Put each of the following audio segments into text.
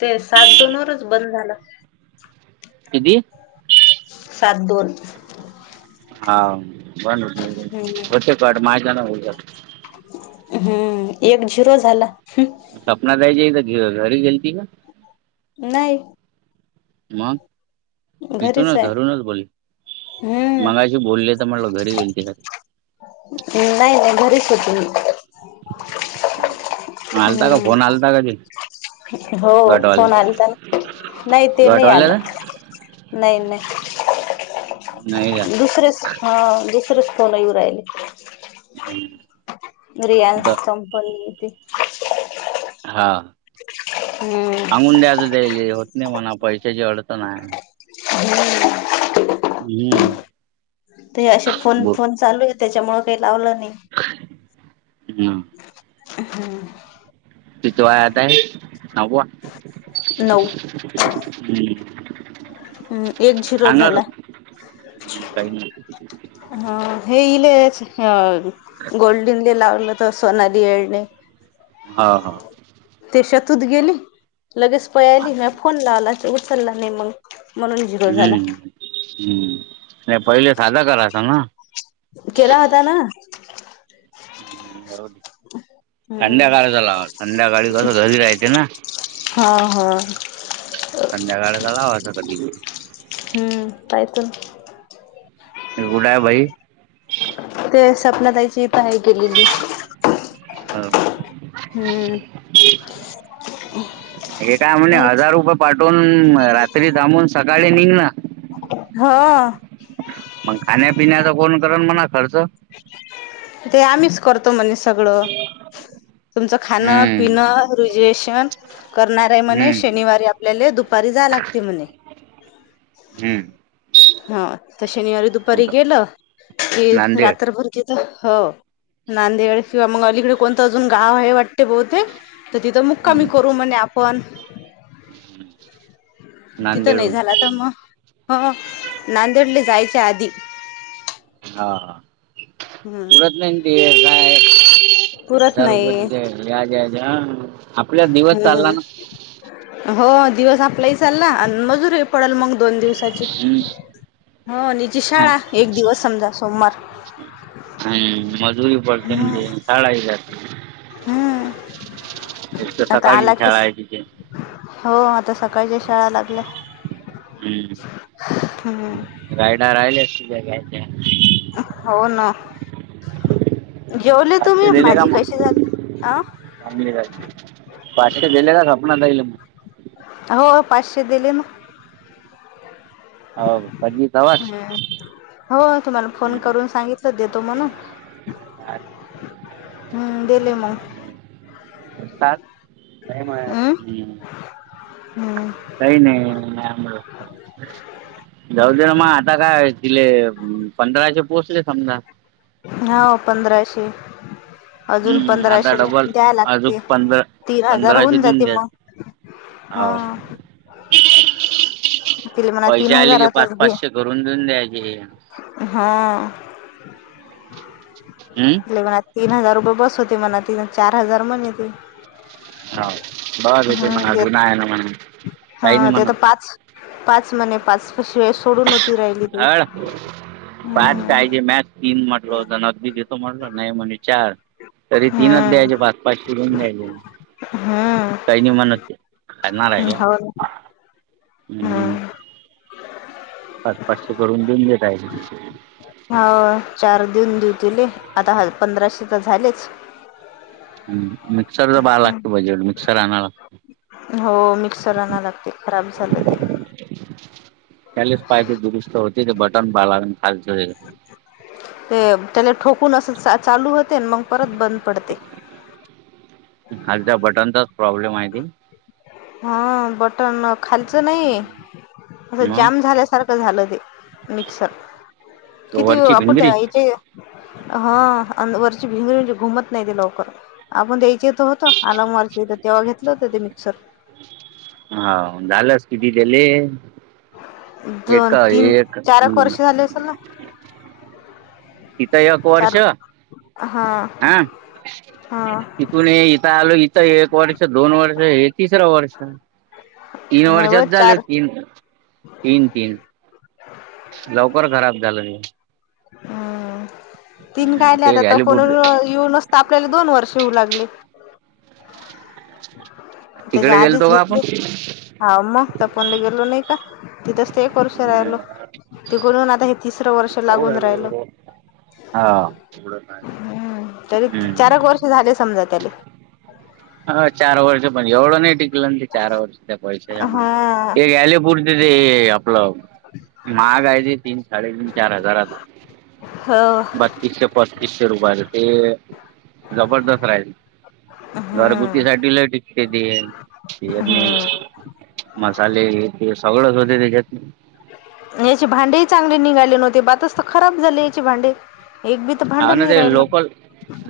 ते सात दोन वरचं बंद झालं किती सात दोन हां बनं होते की माझ्याना हो हम्मं एक झिरो झांला सपनां ताईंच्या घरी घरी गेलती कां नाहीं मंग तिथूंन नां घरीच आहे. घरूंनच बोले हम्म मगायची बोलले तरं म्हटलं घरी गेलं ती कां नाहीं नाहीं घरी होते मी मं आलतां कां फोन हम्म आलतां कां ते हो फोन गटवाल्याचा आंला नां नाहीं ते नाहीं आलं गटवाल्याचा नाहीं नाहीं नाही का दुसरेचं हां दुसरेचं फोन येऊं राहिले [inaudible] कुठं रियाल्स कंपनी येते. हा हम्म सांगून द्याच त्याले होत नाही म्हणाव पैशाची अडचण आहे. हम्म हम्म ते असे फोन ब फोन चालू आहे त्याच्यामुळ काही लावला नाही. हम्म हम्म कितवा आहे आता सहावा. [inaudible] नऊ. हम्म एक झिरो झाला. [unintelligible] काही नाही हे [unintelligible] हं गोल्डनली लावलं तर सोनाली येळणे. हा हां ते शेतूत गेली लगेच पळाली मग फोन लावला उचलला नाही मग. म्हणून झीरो झाला. हम्म हम्म नाही पहिले साधा करायचा ना. केला होता ना. हम्म संध्याकाळचा लावा संध्याकाळी कसं घरी राहायचे ना. हा हां संध्याकाळला लावाचा कधीबी. हम्म पाय [unintelligible] मी गुडा आहे भाई ते सपना ताईची पहाय केलेली. हो हम्म हे काय म्हणे हायच हजार रुपये पाठवून रात्री थांबून सकाळी निघ ना. हा मग खाण्यापिण्याचा कोण करण म्हणा खर्च. ते आम्हीच करतो म्हणे स सगळं तुमचं खाणं हम्म पिणं रुजवेशन. करणार आहे म्हणे हम्म शनिवारी आपल्याला दुपारी जाय लागते म्हणे. हम्म हा तर शनिवारी दुपारी कुठं गेलं की रा नांदेड रात्रभर तिथे हो नांदेड किंवा मग अलीकडे कोणतं अजून गाव आहे वाटते बहुतेक. तर तिथं मक्कामी हम्म करू म्हणे आपण. तिथं नाही नांदेडहून झाला तर मग हो नांदेडले जायच्या आधी. हा हा हम्म पुरत नाही ते काय पुरत हजार नाही रुपये ज्या ज्य जा हम्म हो दिवस आपलाही चालला आणि मजूरीही पडेल. मग दोन दिवसाची हम्म हो हिची हा शाळा एक दिवस समजा सोमवार. हं मजुरी पडते शाळा हि जाते. हम्म एक तर सकाळी शाळा आहे तिची. हा आता सकाळच्या शाळा लागल्या. हम्म. हम्. रायडा राहिले असतील्या घ्यायच्या. हो ना? जेवले पाचशे तुम्ही? दिले का भाजी मग कशी झाली? आ? चांगली झालती. पाकीट दिल का? स्वप्नाताईला मग - - हो पाचशे दिले ना. हो हम्म. [unintelligible] हो तुम्हाला फोन हम्म करून सांगितलं देतो म्हणून. सात हं दिले मग. टाक. नाही माया सपली. हम् काही नाही नॉर्मलं जाऊद्या ना मग आता काय तिले पंधराशे पोहचले समजा. हाव पंधराशे. अजून हम्म आता पंधराशे ला डबल द्याय अजून लागते. पंधरा तीन हजार पंधराशे होऊन देऊन जाते द्या मग. हा. तिला म्हणा तीन पैशे आले की पाच हजारातच घे -पाचशे करून देऊन द्याचे. हा. हम्म. म्हणल मला तीन हजार रुपये बस होते म्हणा तीन चार हजार म्हणा ते. हाव बास होतय हम्म म्हणा ते देत नाही ना म्हणत हा काही नाही ते म्हणत. तर पाच पाच म्हने पाच पिशव्या सोडून होती राहिली ती हं. कायजे मॅच तीन म्हटलं होत ना अगदी देतो म्हटलं नाही म्हणली चार. तरी तीनच हम्म द्यायचे पाच -पाच चे दोन द्यायचे. हम्म काही नाही म्हणत ती खाणार आहे क्या हो ना हं हं. हम्म पाच पाचशे करून देऊन घेता येतय. हो चार देऊन देऊ तिले आता ह पंधराशे तर झालेच. हम् मिक्सरच बघायला लागत बजेट मिक्सर आणायला. हो मिक्सर आणाव लागते खराब झालं ते. त्यालेच पाहिजे दुरुस्त होते ते बटन बघाव लागेन खालचं हे ते त्याला ठोकून असच चालू होते मग परत बंद पडते. खालच्या बटनचाच प्रॉब्लेम आहे ते हा बटन खालचं नाही असं मग जाम झाल्यासारखं झालं ते मिक्सर किती वरची आपण भिंगरी त्या इचे हा अन् वरची भिंगरी जी घुमत नाही ती लवकर. आपण द्यायची तर होत आलामवालच्या ईथ तेव्हा घेतलं होत ते मिक्सर. हावो झालंस किती दिले? दोन एका तीन एक चारक हं. वर्ष झाले असेल ना हिथं एक चार वर्ष हा. हा हा तिथून हे इथं आलो इथं एक वर्ष दोन वर्ष एक तिसरं वर्ष तीन नाही वर्षात व झाले चार तीन. तीन तीन लवकर खराब झालं हे हम्म तीन हम्म कायले ते आता घ्यायला पुढ इऊनचत आपल्याला दोन वर्ष होऊ लागले. त्याज्या तिकडे आधीच गेलतो का आपण घेतले? हा म तपनला गेलो नाय का तिथंच तर एक वर्ष राहिलो तिकडून आता तिसरं वर्ष लागून राहिल. हा तरी हम्म चारक वर्ष झाले समजा त्याले. अ -चार वर्ष पण एवढं नाय टिकलं ना ते चार वर्ष त्या पैशाच्या मानान हा हे घ्यायले पु [unintelligible] आपल महागाय ते तीन, साडेतीन, चार हजाराच. हो तीसशे, पस्तीसशे रुपयाच ते जबरदस्त राहिल. घरगुती हम्म साठी लय टिकते ते. हम्म मसाले हे ते सगळच होते त्याज्यात. याचे भांडे चांगले ही निघाले नव्हत बातच त खराब झाले याचे भांडे एक बी तर हा भांडण ना नाही ते राहिलं लोकल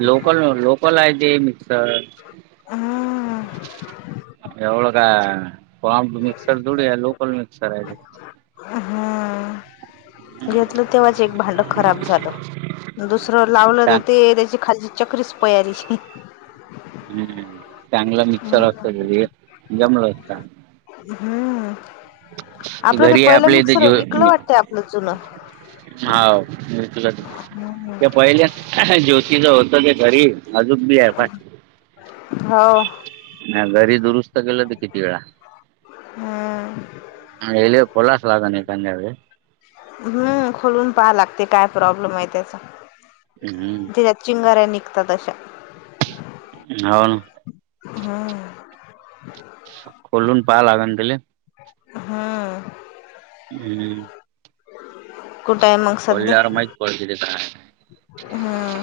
लोकल लोकल हाय ते मिक्सर. हम्म एवढ काय फाम टू मिक्सर थोडि हाय लोकल मिक्सर हाय. हम्म घेतलं तेव्हाच एक भांड खराब झालं. दुसरं लावलं तर ते त्याची खालली चक्रीच पयाली. हम् चांगलं मिक्सर असत त घरी जमलं असत. हम्म आपलं ते घरी पहिलं आपल्या इथे मिक्सर जो विकलं वाटतंय जून. हाव विकल ते पयले ज्योतीच होतं ते घरी अजूक बी हाय. हाव. म्या घरी दुरुस्त केलं हुतं किती वेळा. हम्. आयल्या खोलास लागन एखाद्या वेळस. हम्म खोलून पहा लागते काय प्रॉब्लेम हाय त्याचा. हम्म चीगाऱ्या नीघतात अशा. हाव ना हम्म खोलुन पाह लागन त्याले. हम्. हम्. कुठाय मग? सध्या पडल्यावर माहीत पडते ते काय हम्म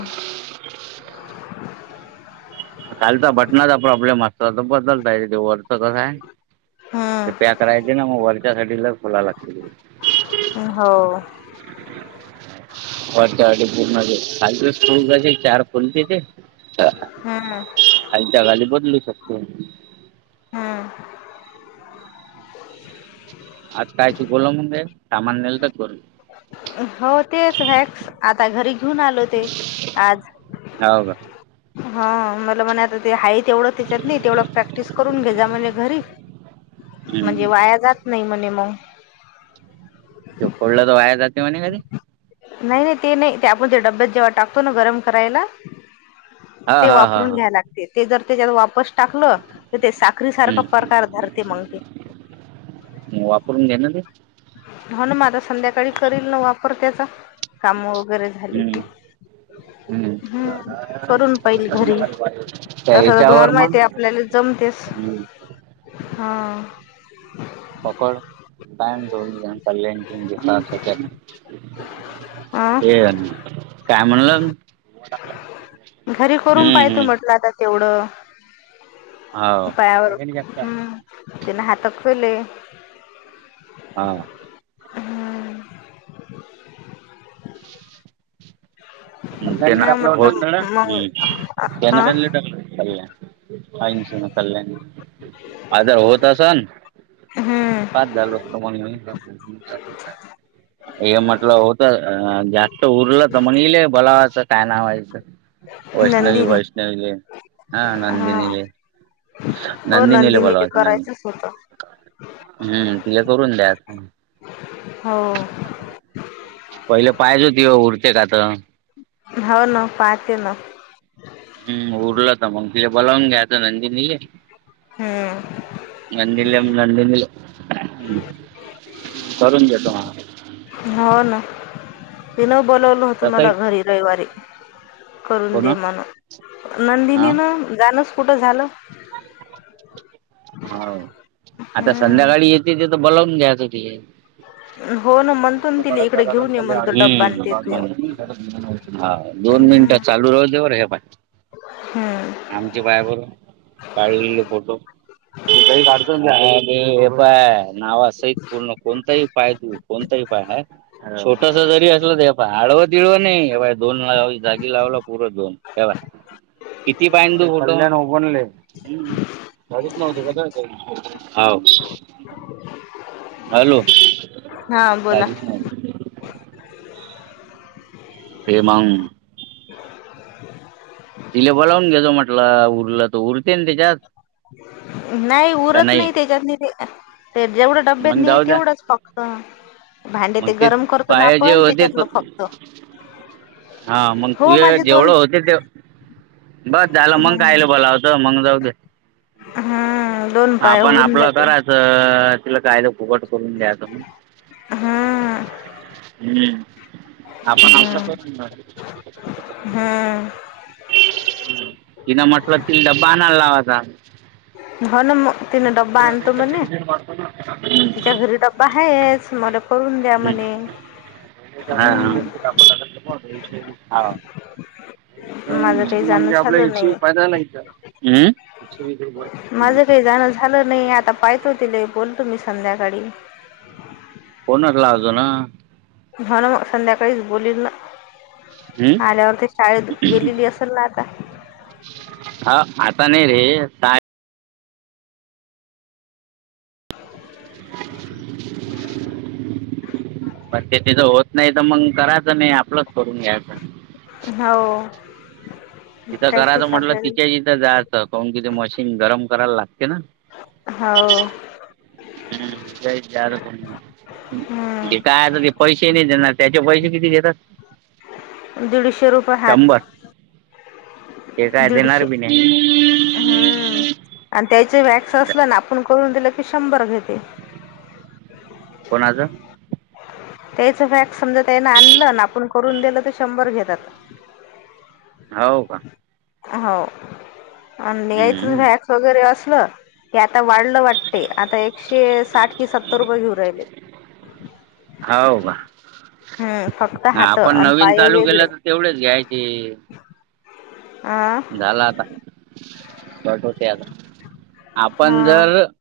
खालचा बटनाचा प्रॉब्लेम असता तर बदलता येत वरच कसाय ते हम्म पॅक करायचे ना म वरच्या साठी लय खोलाय लाग हो. [inaudible] वरच्या वाटे पूर्ण ते खालच स्क्रू चार कशे खुलते ते. हम्. खालच्या घाली बदलू शकतो. हम्. आज काय चुकवलं मग सामान नेलत का घरून? हो तेच वॅक्स आता घरी घेऊन आलो ते आज. हाव का. हा म्हनायच ते हाय तेवढ त्याच्यात नाई तेवढं प्रॅक्टिस करून घे जा म्हण घरी म्हणजे हम्म वाया जात नाही, म्हणेे मग, ते, पोळ त वाया जाते, काय ते म्हणे कणी, नाही, नाही, ते नाही, ते आपण त्या डब्यात जेव्हा टाकतो ना, गरम करायला हा ते, हा हा वापरून हा घ्या लागते. ते जर त्याच्यात वापस टाकलं, तर ते साखरी, सारखं प्रकार धरते, मग ते. म, वापरून घ्या. ना ते. हो, ना मा आता, संध्याकाळी करील ना वापर त्याचा. कामं वगैरे, झाली की. हम्म हम्म हम्म, करून पाहिल घरी, त्या तस तर ह्याच्यावर तुम्हाला मग माहिती आहे, आपल्याला जमतेस, हा. पकड, [unintelligible] अ हे, काय म्हणलं. घरी, करून हम्म पाहय तो हम्म मग, तेवढं, हो पायावर, हम्, त्यांने हातच केले. हा, हम्म, [unintelligible] [unintelligible] [unintelligible] नाही म्हटलं मग हा हा जरा होता असणं हम्म पास झालो असतो, मग मी, हे, म्हटलं होत. अ जास्त उरलं तर म्हणले [unintelligible] काय नाव हायचं. वैष्णवी, नंदिनी वैष्णवी हा हा नंदनी, हो नंदनीले नंदिनी ते बोलावता करायचंच होतं [unintelligible] हम्म, तिला करून द्या. हम, पहिलं पाहिल होती. उरते काते. हवं ना, पाहते ना, हम्, उरलं तर मग तिला बलावून घ्यायचं, नंदिनी ले. हम्म नंदिनी, नंदिनीले, करून घेतो, मा, हो, ना तिन बोलावल होत, तसंही मला घरी रविवारी. करून कोण दे, म्हणून, हा नंदिनी न जाणच कुठं झालं. [inaudible] हवं, आता संध्याकाळी हम्म येते, ते तर बोलवून घ्याच तिले, हो ना म्हणतो ना [unintelligible] तिला इकडे हम, घेऊन ये म्हणतो डब्बा आणि ते तुया मग हा, दोन मिनिट हम्म चालू राहू दे, बर हे बाय, हम्म, आमच्या बायाबरो, काढलेले फोटो, [unintelligible] नावा, सहित पूर्ण कोणताही पाय तू, कोणताही पाय, छोटस जरी असलं तर पहा. आडव -तिडव नाहीय, [inaudible] दोन जागी लावलं. पुर दोन, तेव्हा किती पाय [unintelligible] हवं, हॅलो! हा, बोला. काहीच नाही ते मंग. तिला बोलावून घेचो म्हटलं, उरलं तर, उरतील त्याच्यात. नाही उरत नाही त्याच्यातनी ते, जेवढं मग डब्यातनी आहे जाऊ द्या तेवढंच फक्- क्त भांडे मग ते गरम करतो ना पाय जे आपण, होते त्याच्यातलं फक्त. हा, मग हो तुझे माझे दोन जेवढं होते ते बस झालं, मग हम्म काहिलं बोलाव. द मंग जाऊ दे. हम्म. दोन पाय आपण होऊन आपलं जाते करायचं, तिला काय ते फुकट करून द्याचं मग. हम्म हम्म, आपण हम्म आपलं- [unintelligible] [inaudible] हम्म तिन म्हटलं, ति डब्बा आणाय लाव आता. हो ना मग- तिन डब्बा आणतो म्हणे, हं. तिच्या घरी डब्बा आहेच मला- करून द्या म्हणे. हम्म [inaudible] माझं काही जाणं म्हणजे आपल्या झालं या नाही फायदा नाही का. हं. माझं काही जाणं झालं नाही, आता पाहतो तिला बोलतो मी संध्याकाळी. फोनच लागना. हा ना, मग संध्याकाळीच बोलील ना. हं? आल्यावर ते शाळेत गेलेली असेल ना आता? हा आता नाही रे- [inaudible] पण ते तिथ होत नाही तर मग करायचं नाही, आपलंच करून घ्यायचं. हो. तिथं करायचं प्रॅक्टिस म्हटल की, आपल्याला ति तिथं जायचं कोन [unintelligible] किती मशीन गरम करायला लागते ना हो. हम्म, [unintelligible] को हम्म काय पैसे नाही देणार, त्याचे पैसे किती देतात? दीडशे रुपये हात. शंभर ते काय देणार दीडशे बी नाही. हम्म. आणि त्याचे वॅक्स असलं ना, आपण करून दिलं की शंभर घेते. कोणाचा? त्याच वॅक्स समजा त्यान आणलं ना, आपण करून दिलं तर शंभर घेतात. हो का? हो आणि [unintelligible] हम्म. तझ वगैरे असलं की, आता वाढलं वाटते, आता एकशे साठ की, सत्तर रुपये घेऊ राहिले. हाव का? हम्म फक्त [unintelligible] हात आपण आणि नवीन पाय चालू केलं वेगळे तर, तेवढेच घ्यायचे. आ.? झाला आता, बटवते आता आपण हा जर-